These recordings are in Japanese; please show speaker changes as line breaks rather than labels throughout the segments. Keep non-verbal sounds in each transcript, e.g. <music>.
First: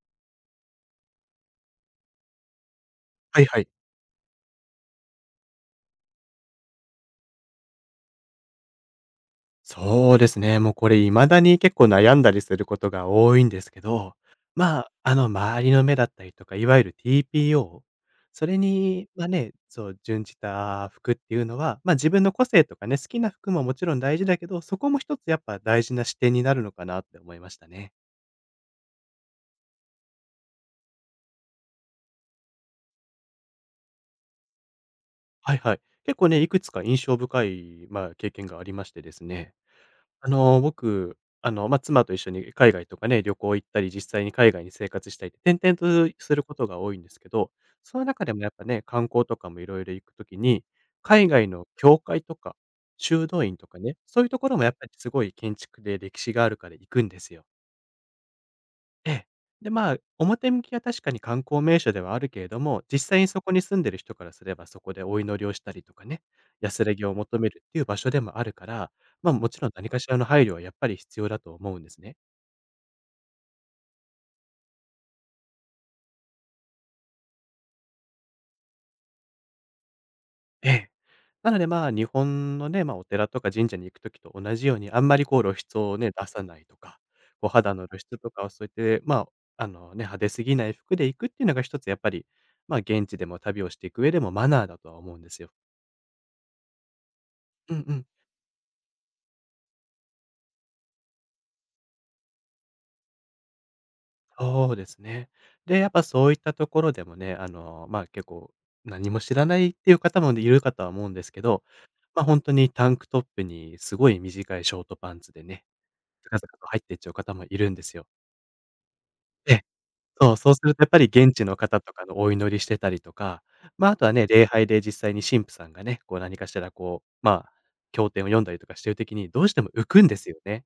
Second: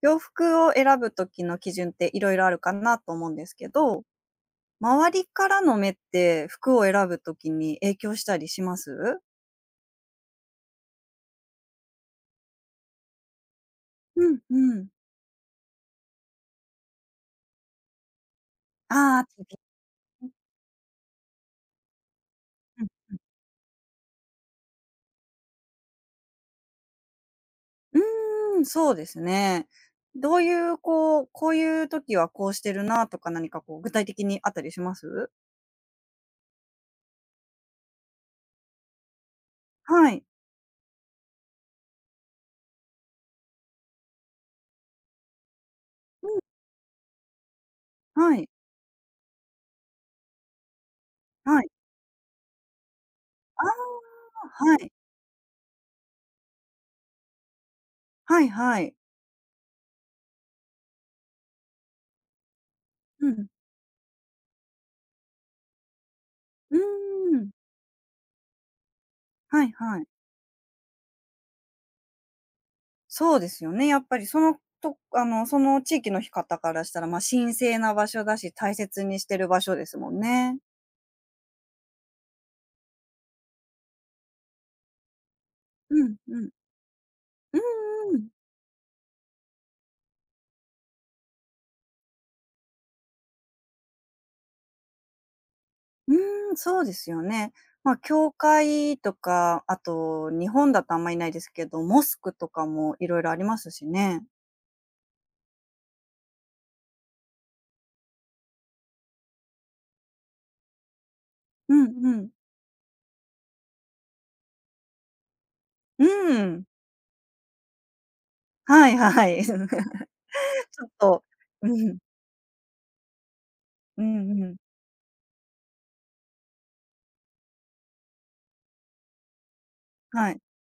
洋服を選ぶ時の基準っていろいろあるかなと思うん
は
で
い
す
は
け
い。
ど、周りからの目って服を選ぶ時に影響したりします？
そうですね。もうこれ未だに結構悩んだりすることが多いんですけど、
うんうん。
周りの目だったりとか、いわゆる TPO、それに、
ああ、
準じた服っていうのは、まあ自分の個性と
う
か
ん。
ね、好きな服ももちろん大事だけど、そこも一つやっぱ大事な視点になるのかなって思いましたね。
うーん、そうですね。どういうこう、こういう時はこうしてるなとか何かこう具体的にあったりします？
はいはい。結構ね、いくつか印象深い、まあ、経験がありましてですね。
はい。
あの、僕、あの、まあ、妻と一緒に海外とかね、旅行行ったり、実際に海外に生活したりって転々と
う
す
ん、
ることが多いんですけど、その中で
は
も
い、
やっぱね、観光とかもいろいろ行くときに、海外
は
の
い。
教会とか修道院
あ
とかね、そういうところも
あ、
やっ
は
ぱり
い。
すごい建築で歴史があるから行くんですよ。
はいはい。
ええ。で、まあ、表向きは確かに観光名所ではあるけれども、実際
う
にそ
ん。
こに住んでる人からすれば、そこでお祈りをしたりとかね、
うー
安らぎを求め
ん。
るっていう場所でもあるから、まあ、もち
は
ろ
い
ん何か
はい。
しらの配慮はやっぱり必要だと思うんですね。
そうですよね。やっぱりそのとあの、その地域の方からしたら、まあ、神聖な場所だし、大切にしてる場所ですもんね。
ええ。なので、まあ、日本のね、まあ、お寺とか神社に行くときと同じように、あんまりこう露出を
う
ね、
ん
出
う
さ
ん。
ないとか、こう
う
肌の露
んう
出
ん。
とかをそうやって、派手すぎない服で行くっていうのが一つやっぱり、まあ、現地でも旅をしていく上でもマナーだとは思うんですよ。
うーん、そうですよね。
うんう
まあ、
ん。
教会とか、あと日本だとあんまいないですけど、モスクとかもいろいろありますしね。
そうですね。で、やっぱそういったところでもね、まあ、結構何も知らないっていう方もねいるかとは思うんですけど、
うんう
まあ、
ん。
本当にタンクトップにすごい短いショートパンツでね、
う
ずカずカ
ん。
と入っていっちゃう方もいるんですよ。
はいはい。<laughs> ち
で、そうすると
ょ
やっ
っ
ぱり
と、
現地の
う
方と
ん。
かのお祈りしてたりとか、まあ、あ
う
とはね、
ん
礼
うん。
拝で実際に神父さんがね、こう何かしらこう、まあ、経典を読んだりとかしてる時にどうしても浮くんです
は
よ
い。
ね。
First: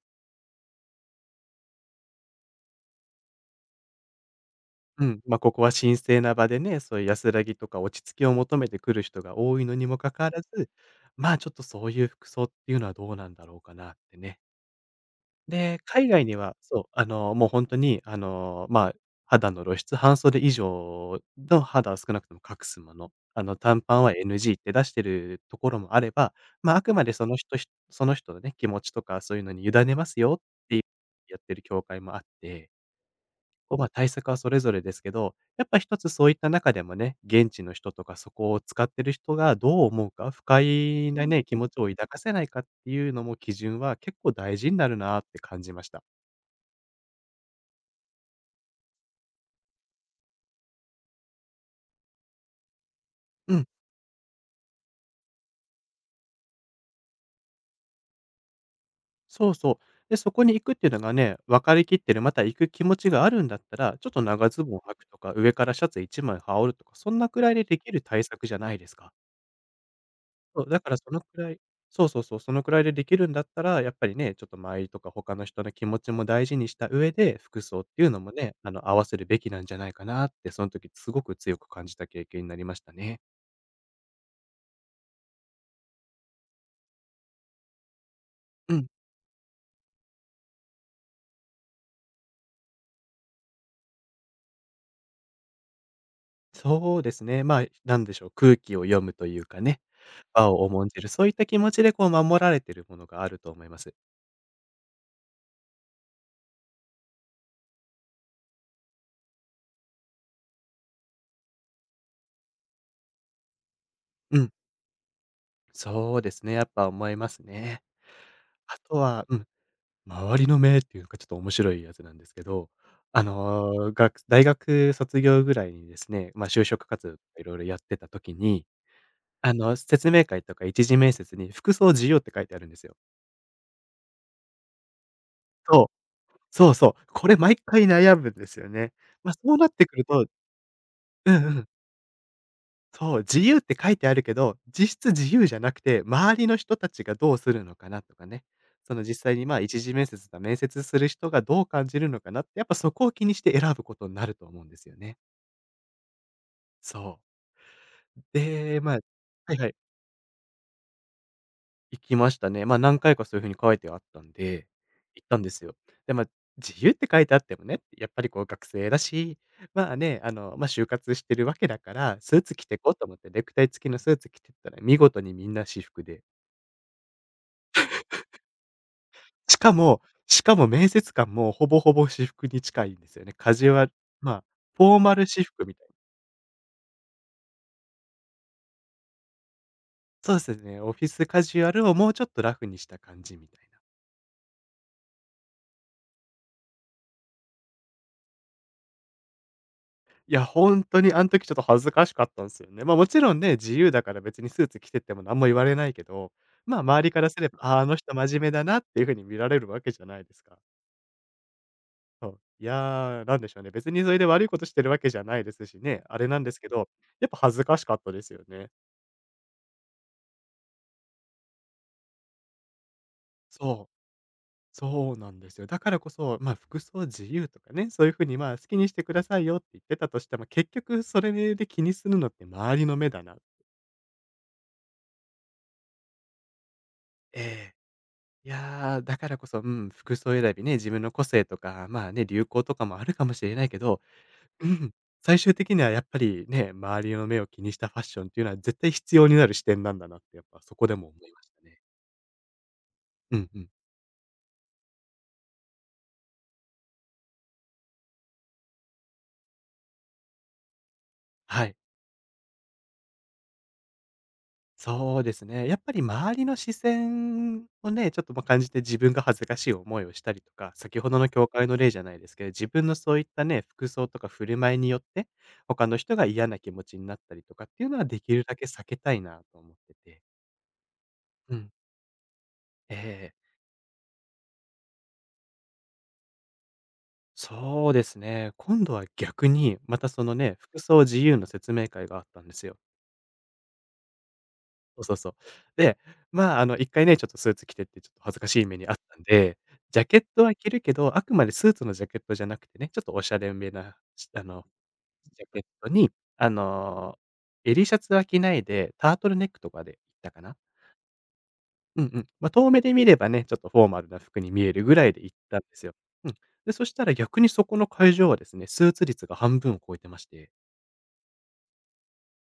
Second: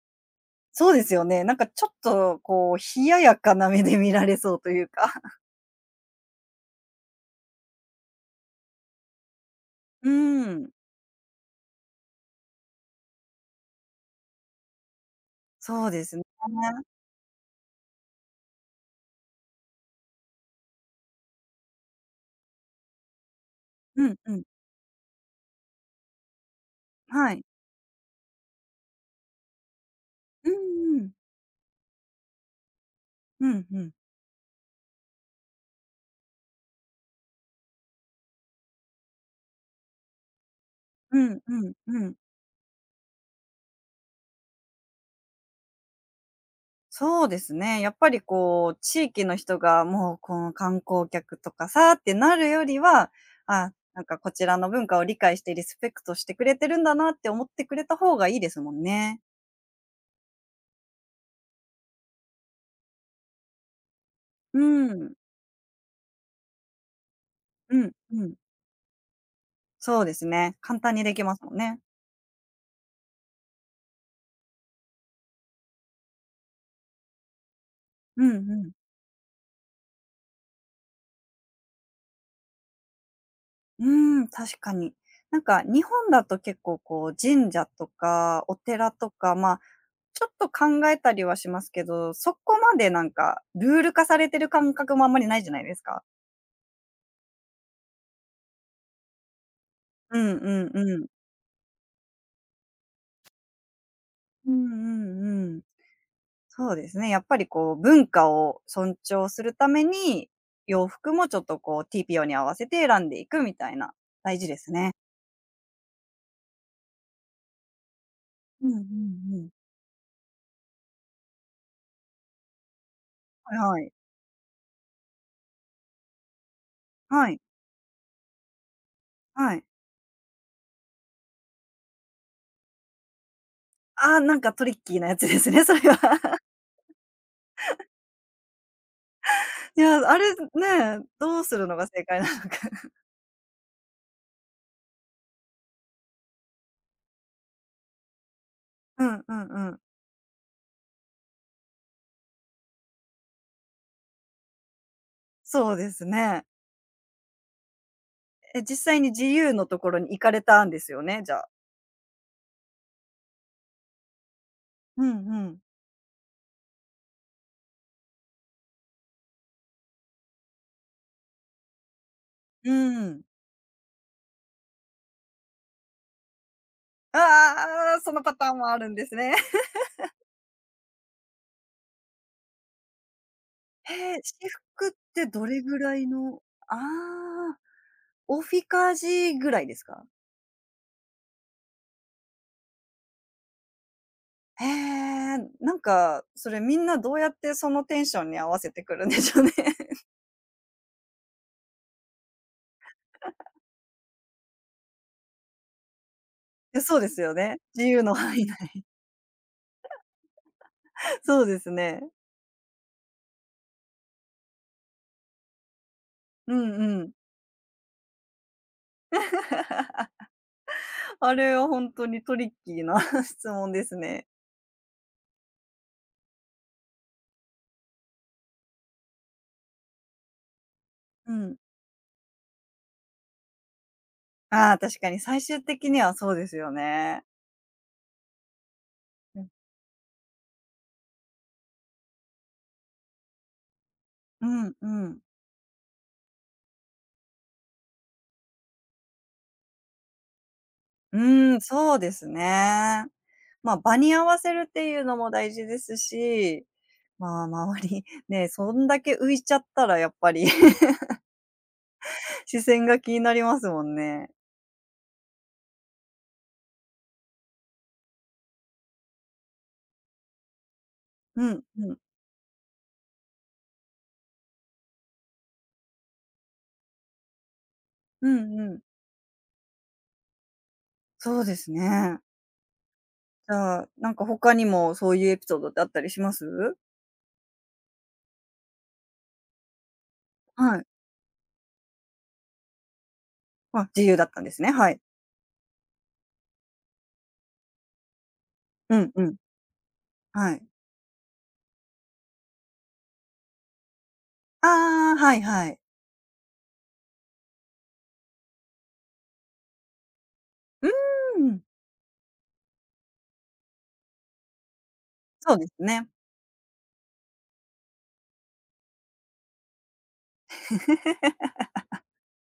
そうですよね。なんかちょっとこう冷ややかな目で見られそうという
う
か。
ん、まあ、ここは神聖な場でね、そういう安らぎとか落ち着きを求めてくる人が多いのにも
<laughs> う
かかわら
ん。
ず、ま、ちょっとそういう服装っていうのはどうなんだろうかなってね。で、
そうで
海
すね。
外にはもう本当に、まあ、肌の露出、半袖以上の肌を少なくとも隠すもの、あの、短パン
う
は
んうん。
NG って出してるところもあれば、まあ、あくまでそ
は
の
い。
人ひその人のね、気持ちとかそういうのに委ねますよっ
う
ていう
んうん。
やってる教会もあって、
うん
こ
う
う、ま、
ん。
対策はそれぞれですけど、やっぱ一つそういった中でもね、現地の人とかそこを使ってる人がどう思うか、不快
う
な
ん
ね、気
う
持
ん
ちを
う
抱
ん。
かせないかっていうのも基準は結構大事になるなって感じました。
そうですね。やっぱりこう、地域の人がもうこの観光客とかさってなるよりは、
うん、
あ、なんかこちらの文化を理解してリスペクトしてくれてるんだなって思ってくれた方がいいですもんね。
そうそう。で、そこに行くっていうのがね、分かりきってる、また行く気持ちがあるんだったら、ちょっと長
う
ズボン履く
ん。
とか、上からシャツ一枚羽織るとか、そんなくらいで
う
でき
ん
る対
うん。
策じゃないですか？
そうですね。
そう、
簡
だか
単
ら
に
そ
で
の
き
く
ますも
ら
ん
い
ね。
そうそうそう、そのくらいでできるんだったら、やっぱりね、ちょっと周りとか他の人の気持ちも大事にした上で、服装っていうの
う
も
ん
ね、
う
あ
ん。
の、合わせるべきなんじゃないかなって、その時すごく強く感じた経験になりましたね。
うん、確かに。なんか日本だと結構こう神社とかお
うん、
寺とか、まあちょっと考えたりはしますけど、そこまでなんか、ルール化されてる感覚もあんまりないじゃないですか。
そうですね。まあ、なんでしょう、空気を読むというかね、
うん
和を
うん
重ん
う
じ
ん。
る、そういった気持ちでこう守られてるものがあると思います。
うんうんうん。そうですね、やっぱりこう文化を尊重するために、洋服もちょっとこう TPO に合わせて選んでいくみたいな、大
う
事
ん、
ですね。
そうですね、やっぱ思いますね。
うんう
あとは
んう
うん、
ん。
周りの目っていうかちょっと面白いやつなんですけど、あ
はいはい。
の、大学卒業ぐらいにですね、まあ、就職活動と
はい、
かいろいろやってた時に、あ
はい。
の、説明会とか一次面接に「服装自由」って書いてあるんですよ。
ああ、なんかトリッキーなやつですね、それ
そう、
は。
そうそう、これ毎回悩むんですよね。まあ、そうなっ
<laughs> い
て
や、
くる
あ
と、
れね、
うんう
どうする
ん。
のが正解なのか。
そう、自由って書いてあるけど、実質自由じゃなくて、周りの人たちがどうするのかなとかね。そ
<laughs>
の
うん
実
う
際
ん
にまあ
うん。
一次面接だ面接する人がどう感じるのかなって、やっぱそこを気にして選ぶことになると思うんですよね。
そうですね。
そう。
え、
で、
実
まあ、
際に GU
はい
の
はい、
ところに行かれたんですよね、じゃあ。
行きましたね。まあ何回かそういう風に書いてあったんで、
うん
行った
う
んで
ん。
すよ。で、まあ自由って書いてあってもね、やっぱりこう学生だし、就活してるわけだから、スーツ着
う
てこうと思っ
ん。
て、ネクタイ付きのスーツ着てったら見事にみんな私服で、
ああああああ、そのパターンもあるんですね。
しかもしかも面接官もほぼほぼ私服に近いんですよね。カジュ
<laughs>
アル、
へえ、
ま
私
あ、フ
服っ
ォーマ
て
ル私
どれ
服み
ぐ
たいな。
らいの。ああ、オフィカジぐらいですか？
そうですね、オフィスカジュアルをもうちょっとラフにした感じみたいな。
へえ、なんか、それみんなどうやってそのテンションに合わせてくるんでしょうね。<laughs>
いや、本当にあん時ちょっと恥ずかしかったんですよね。ま、あもちろんね、自由だから別にスーツ着てっても何も言われないけど、ま、
え、
あ
そう
周
で
り
す
から
よ
すれ
ね。
ば、あーあ
自
の
由の
人真
範
面
囲
目だ
内。
なっていう風に見られるわけじゃないですか。
<laughs> そうですね。
そう。いやー、なんでしょうね、別にそれで悪いことしてるわけじゃないですしね、あれなんで
う
すけど、
んうん。
やっぱ恥ずかしかったですよね。
あれはほんとにトリッキーな <laughs> 質問で
そ
す
う。
ね。
そうなんですよ。だからこそ、まあ、服装自由とかね、そういうふうに、まあ、好きにしてくださいよって言ってたとしても、結局そ
う
れ
ん。
で気にするのって周りの目だな。
ああ、確かに最終的にはそうですよね。
ええ。いやー、だから
う
こ
ん。
そ、うん、服装選びね、自分の個性とか、まあね、流行とかもあるかもしれないけど、
う
う
んう
ん、
ん。
最終的にはやっぱりね、周りの目を気にしたファッションっていうのは絶対必要になる視点なんだなって、やっぱそこでも思いまし
ーん、
たね。
そうですね。
うんうん。
まあ、場に合わせるっていうのも大事ですし、まあ、周り、ね、そんだけ浮いちゃったらやっぱり <laughs>
はい。
視線が気になりますもんね。
そうですね。やっぱり周りの視線をね、ちょっとま、感じて自分が恥ずかしい思いをしたりとか、先ほどの
う
教
ん
会の例
うん。
じゃないですけど、自分のそういったね、服装とか振る舞いによって、他の人が嫌な気持ちになったりとかっていうのはで
う
きるだ
ん
け
うん。
避けたいなと思ってて。
そうで
う
す
ん。
ね。
ええ。
じゃあ、なんか他にもそういうエピソードってあったりします？
そうですね。今度は逆に、またそのね、
は
服
い。
装自由の説明会があったんですよ。
あ、自由だったんですね。はい。
そうそうそう。で、1回ね、ちょっとスーツ着てってちょっと恥ずかしい目にあ
う
っ
ん
た
う
ん
ん。
で、ジャケット
は
は
い。
着るけど、あくまでスーツのジャケットじゃなくてね、ちょっとおしゃれめな、あの、
ああ、はい
ジャケッ
はい。
トに、あの、襟シャツは着ないで、タートルネックとかで行ったかな。
うーん、
うんうん。まあ、遠目で見ればね、ちょっとフォーマルな服に見えるぐらいで行っ
そう
たん
で
で
す
すよ。
ね。
うん。で、そしたら逆にそこの会場はですね、スーツ率が半分を超えてまして。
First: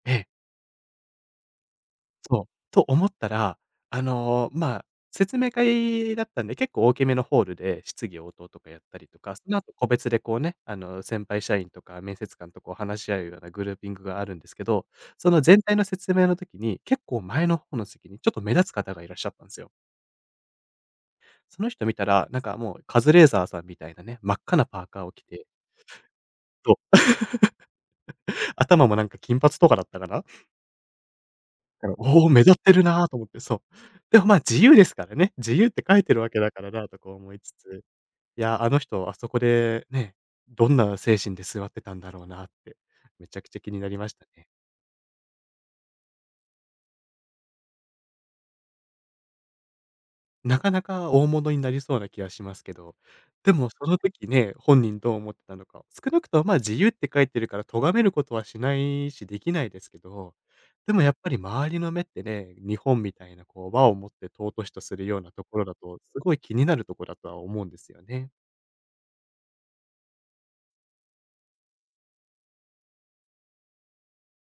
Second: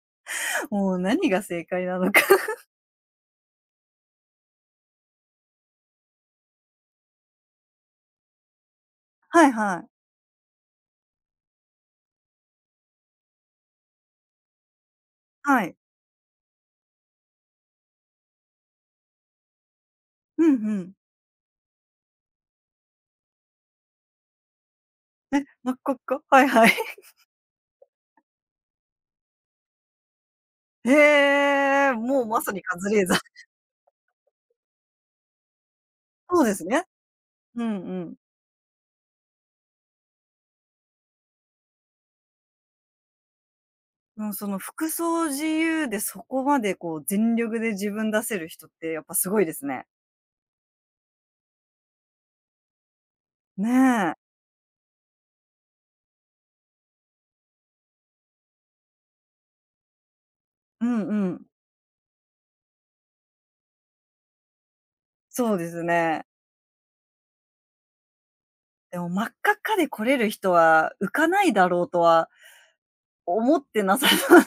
ええ。
もう何が正解なのか。
そう。
<laughs>
と思ったら、あの、まあ、説明会だったんで、結構大きめのホールで質疑応答とかやったりとか、そ
はい
の後
はい。
個別でこうね、先輩社員とか面接官とこう話し合うようなグルーピングがあるんですけど、その全
はい。
体の説明の時に、結構前の方の席にちょっと目立つ方がいらっしゃったんですよ。
うんうん。
その人見たら、なんかもうカズレーザーさんみたいなね、真っ赤なパーカーを着て、
真っ赤っか。はいはい。
そう、頭もなんか金髪とかだったかな？
<laughs> へ
だ
え、
から、
もう
おお、
ま
目
さ
立っ
に
て
カ
る
ズレー
な
ザ
と
ー。
思って、そう。でも、まあ、自由ですからね。自由って書いてるわけ
そう
だ
で
か
す
ら
ね。
なとか思いつ
うん
つ、
うん。
いや、あの人あそこでね、どんな精神で座ってたんだろうなって、めちゃくちゃ気になりまし
う
た
ん、
ね。
その服装自由でそこまでこう全力で自分出せる人ってやっぱすごいですね。
なかなか大物になりそうな気はしますけど、でもその
ねえ。
時ね、本人どう思ってたのか、少なくとも、ま、自由って書いてるから咎めることはしないし、できないですけど、
う
で
ん
もや
う
っぱり
ん。
周りの目ってね、日本みたいなこう、和を持って尊しとするようなと
そう
ころ
で
だ
す
と、す
ね。
ごい気になるところだとは思うんですよね。
でも真っ赤っかで来れる人は浮かないだろうとは思ってなさそう。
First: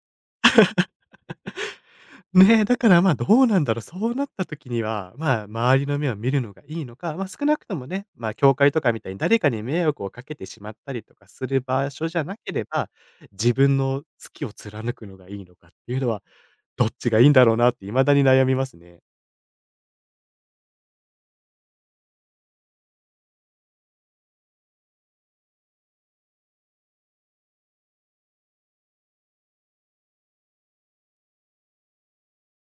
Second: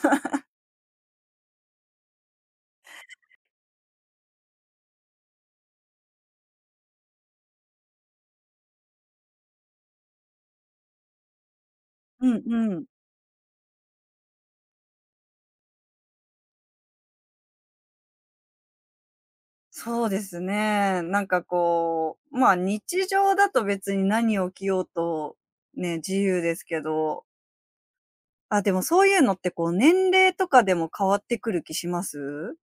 ねえ、だから、ま、どうなんだろう、そうなった時には、まあ、周りの目を見るのがいいのか、ま、少なくともね、ま、教会とかみたいに誰かに迷惑をかけてしまったりとかする場所じ
<laughs>
ゃ
う
な
ん
けれ
うん。
ば、自分の好きを貫くのがいいのかっていうのは、どっちがいいんだろうなって未だに悩みますね。
そうですね。なんかこう、まあ、日常だと別に何を着ようとね、自由ですけど、あ、でもそういうのってこう年齢とかでも変わってくる気します？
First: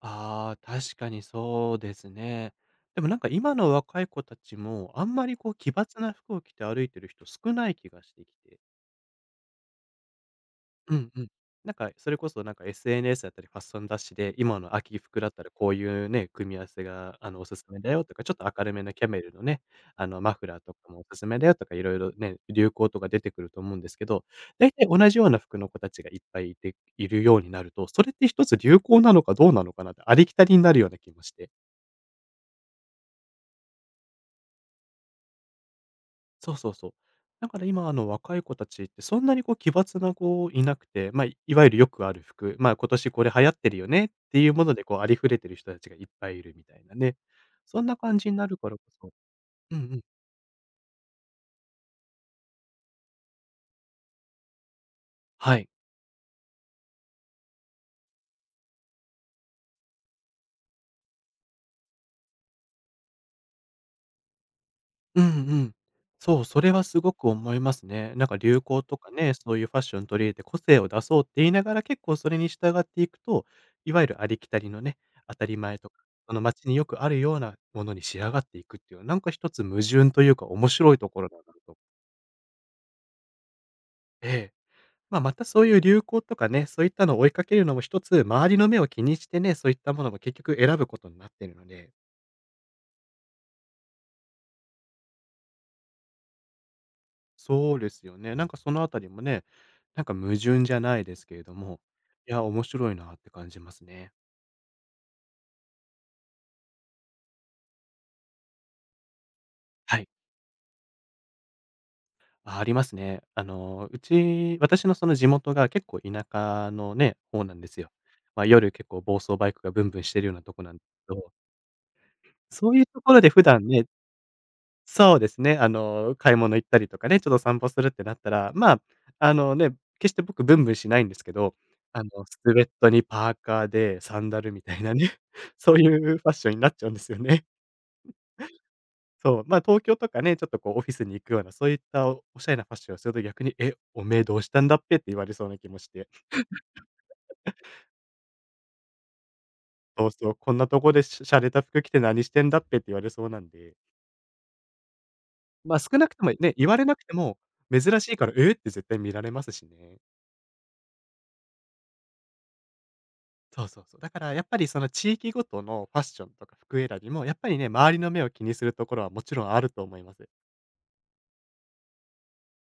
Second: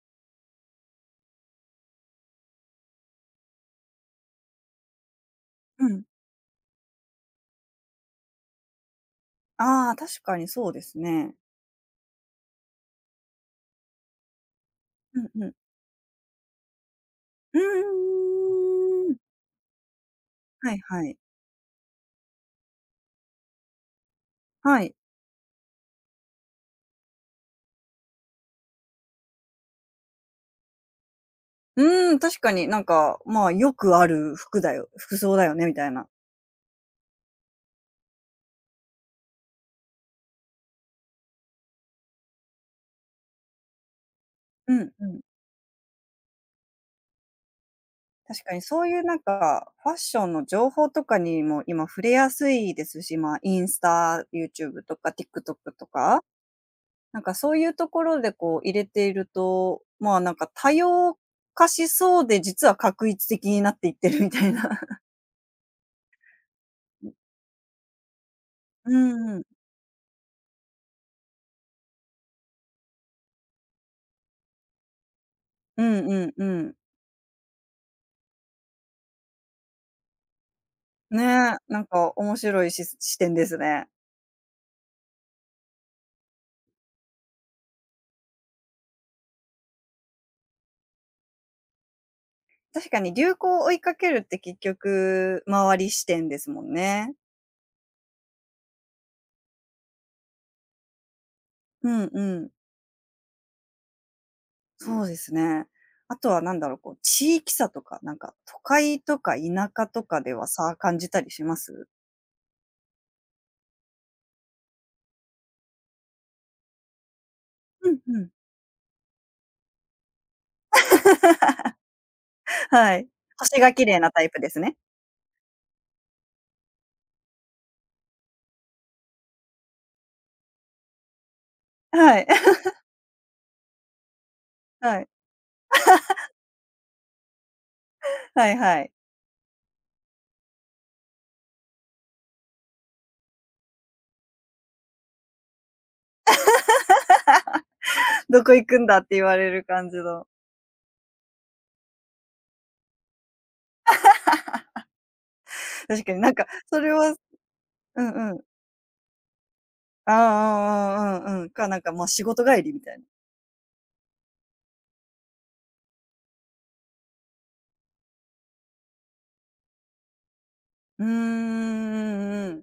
ああ、確かにそうですね。でもなんか今の若い子たちも、あんまりこう奇
う
抜
ん。
な服を着て歩いてる人少ない気がしてきて。
ああ、確かにそうで
う
す
んうん。
ね。
なんか、それこそなんか SNS だったりファッション雑誌で、今の秋
う
服だっ
ん
た
う
ら
ん。
こういうね、組み合わせが、おす
う
すめだよとか、ちょっと明るめのキャ
ーん。
メルのね、マフラー
は
と
い
かも
は
お
い。
すすめだよとか、いろいろね、流行とか出てくると思うんですけど、だい
は
たい
い。
同じような服の子たちがいっぱいいているようになると、それって一つ流行なのかどうなのかなって、ありきたりになるような気もして。
うーん、確かになんか、まあ、よくある服だよ服装だよねみたいな。
そうそうそう。だから今、若い子たちってそんなにこう奇抜な子いなくて、まあ、いいわゆるよくある服、まあ、今年これ流行ってるよねっていうも
う
ので
ん
こう
う
あり
ん。
ふれてる人たちがいっぱいいるみたいなね。そんな感じに
確
な
か
る
に
から
そ
こ
ういう
そ
なんか、
うんう
ファッ
ん。
ションの情報とかにも今触れやすいですし、まあ、インスタ、YouTube とか TikTok
はい。
とか、なんかそういうところでこう入れていると、まあ、なんか多様化しそうで、実は画一的になっていってるみたいな。
うんうん。そう、それはすごく思いますね。なんか流行
<laughs> う
とかね、
んうん。
そういうファッション取り入れて個性を出そうって言いながら、結構それに従っていくと、いわゆるありきたりのね、当たり前
う
とか、
んうん
その
う
街
ん。
によくあるようなものに仕上がっていくっていう、なんか一つ矛盾というか面白いとこ
ね
ろだな
え、
と。
なんか面白いし視点ですね。
ええ。まあ、またそういう流行とかね、そういったのを追いかけるのも一つ、周りの目を気にしてね、そういったものも結局選ぶことになってるので
確かに流行を追いかけるって結局周り視点ですもんね。
そうですよね。なんかそのあたりもね、なんか矛盾じゃないですけれども、
うんう
いや、
ん。
面白いなって感じますね。
そうですね。あとはなんだろう、こう、地域差とか、なんか、都会とか田舎
は
と
い。
かでは差感じたりします？
あ、ありますね。うち、私のその地元が結構田舎のね、方なんです
う
よ。
んうん。
まあ、夜結構暴走バイクがブンブンしてるようなとこなんですけど、
<laughs>
そういう
は
と
い。
ころで普
星
段
が綺
ね
麗なタイプですね。
そうですね。買い物行ったりとかね、ちょっと散歩するってなったら、まあ、あのね、決して僕ブンブンしないんですけど、
はい。
スウェ
<laughs>
ットにパーカーでサンダルみたいな
はい。
ね、<laughs> そういうファッションになっちゃうんですよね。<laughs>
はいはい。
そう、まあ、東京とかね、ちょっとこうオフィスに行くような、そういったおおしゃれなファッションをすると逆に、え、おめえどうしたんだっぺって言われそうな気もして、
どこ行くんだって言われる感じ
そう
の。
そう、こんなとこでしャレた服着て何してんだっぺって言われそうなんで、まあ、少
確
な
か
く
に
と
な
も
んか、
ね、言わ
そ
れ
れ
なく
は。
ても、珍
う
しいか
ん
ら、
うん。
ええって絶対見られますしね。
ああ、うんうんうんか、なんか、ま、仕事帰りみたいな。
そうそうそう。だからやっぱりその地域ごとのファッションとか服選びも、やっぱりね、周りの目を気にするところはもちろんあると思います。
うーん、うんうんうん。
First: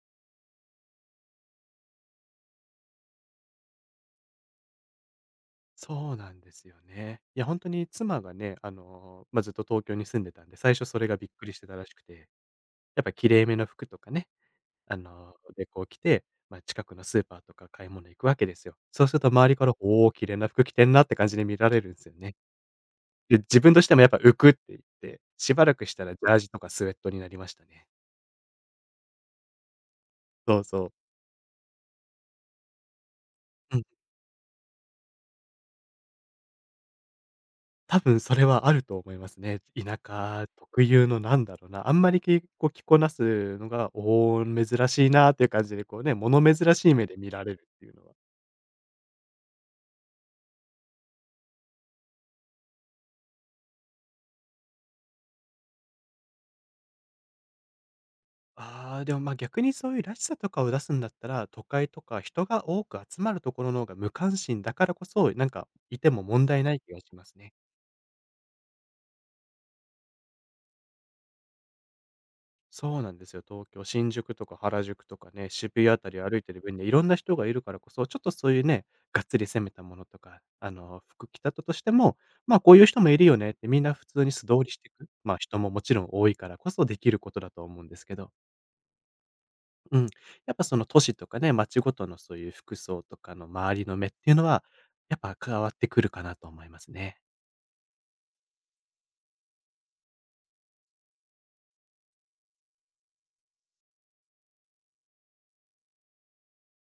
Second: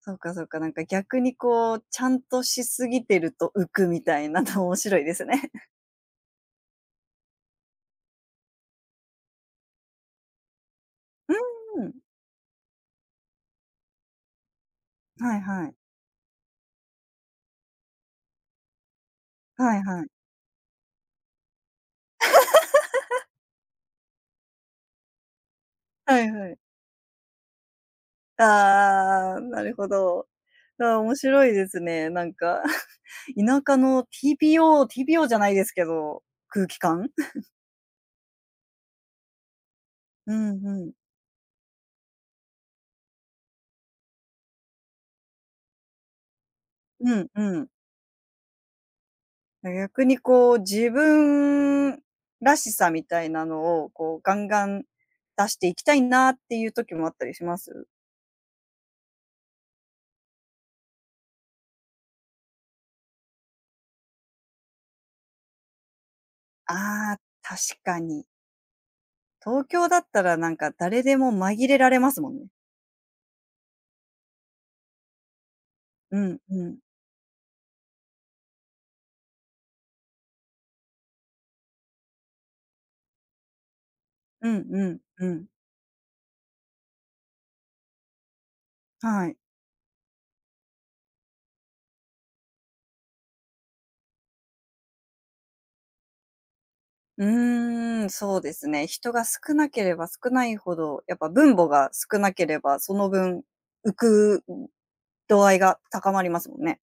そうかそうか、なんか逆にこう、ちゃんとしすぎてると浮くみたいなの面白いですね。
そうなんですよね。いや、本当に妻がね、ずっと東京に住んでたんで、最初それが
<laughs>
びっくりしてた
う
ら
ん。
しくて、やっぱ綺麗めの服とかね、
はいはい。
こう着て、まあ、近くのスーパーとか買い物行くわけですよ。そうすると周りから
はいは
「お
い。
お、綺麗な服着てんな」って感じで見られるんですよね。で、自分としてもやっぱ浮くって言って、しばらくしたらジ
はい
ャージ
はい。
とかスウェットになりましたね。
ああ、なるほど。
そう
あ
そう。
ー面白いですね、なんか <laughs>。田舎
うん。
の TPO、TPO じゃないですけど、空気感
多分それはあると思いますね。田
<laughs>？う
舎
ん
特
うん。
有のなんだろうな、あんまりきこう着こなすのが、おお、珍しいなっていう感じで、こうね、物珍しい目
う
で
ん
見られ
う
る
ん。
っていうのは。
逆にこう、自分らしさみたいなのを、こう、ガンガン出していきたいなっていう時もあったりします？
ああ、でも、ま、逆にそういうらしさとかを出すんだったら、都会とか人が多く集まるところの方が無関心だからこそ、なんかいても問題な
あ
い気がし
あ、
ますね。
確かに。東京だったらなんか誰でも紛れられますもんね。
そうなんですよ。東京、新宿とか原宿とかね、渋谷あた
う
り
ん
歩いてる
うん。
分でいろんな人がいるからこそ、ちょっとそういうね、がっつり攻めたものとか、服着たとしても、まあ、こういう人もいるよねって、みんな普通に素
う
通
ん
りし
う
てい
ん
く。
う
まあ、
ん。
人ももちろん多いからこそできることだと思うんですけど、
はい。
うん。やっぱその都市とかね、街ごとのそういう服装とかの周りの目っていうのは、やっぱ変わってくるかなと思いますね。
うーん、そうですね。人が少なければ少ないほど、やっぱ分母が少なければ、その分、浮く度合いが高まりますもんね。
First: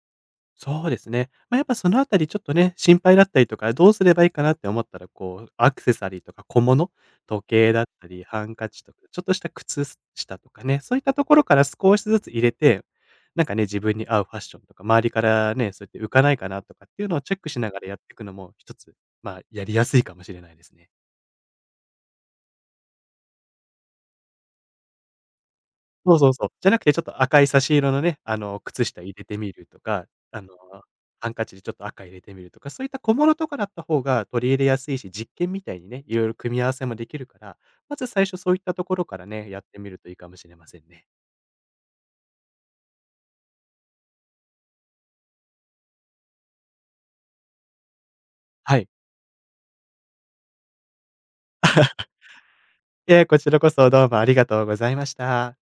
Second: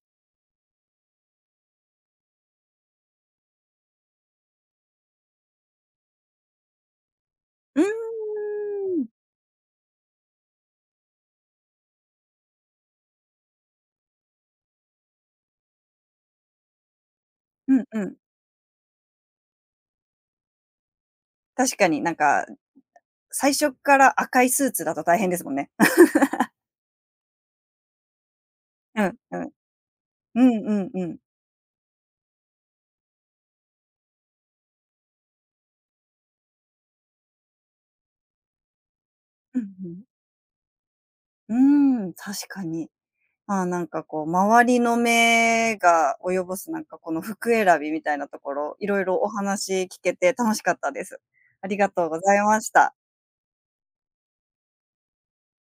そうですね。まあ、やっぱそのあたりちょっとね、心配だったりとか、どうすればいいかなって思ったら、こう、アクセサリーとか小物、時計
うー
だった
ん。
り、ハンカチとか、ちょっとした靴下とかね、そういったところから少しずつ入れて、なんかね、自分に合うファッションとか、周りからね、そうやって浮かないかなとかっていうのをチェックしな
う
が
ん
らやっ
う
てい
ん。
くのも、一つ、まあ、やりやすいかもしれないですね。
確かになんか、最初から赤いスーツだと大変ですもんね。<laughs>
そうそうそう。じゃなくてちょっと赤い差し色のね、靴
う
下入
ん
れて
う
み
ん。
るとか、あ
う
の、
んうんうん。
ハンカチでちょっと赤入れてみるとか、そういった小物とかだった方が取り入れやすいし、実験みたいにね、いろいろ組み合わせもできるから、まず最初そういったところからね、
う
や
ん
って
う
みる
ん。
といいかもしれませんね。
うーん、確かに。まあ、なんかこう、周りの目が及ぼすなんかこの服選びみたいなところ、
は
い
い。
ろいろお話聞けて楽しかったです。ありがとうございました。
こちらこそどうもありがとうございました。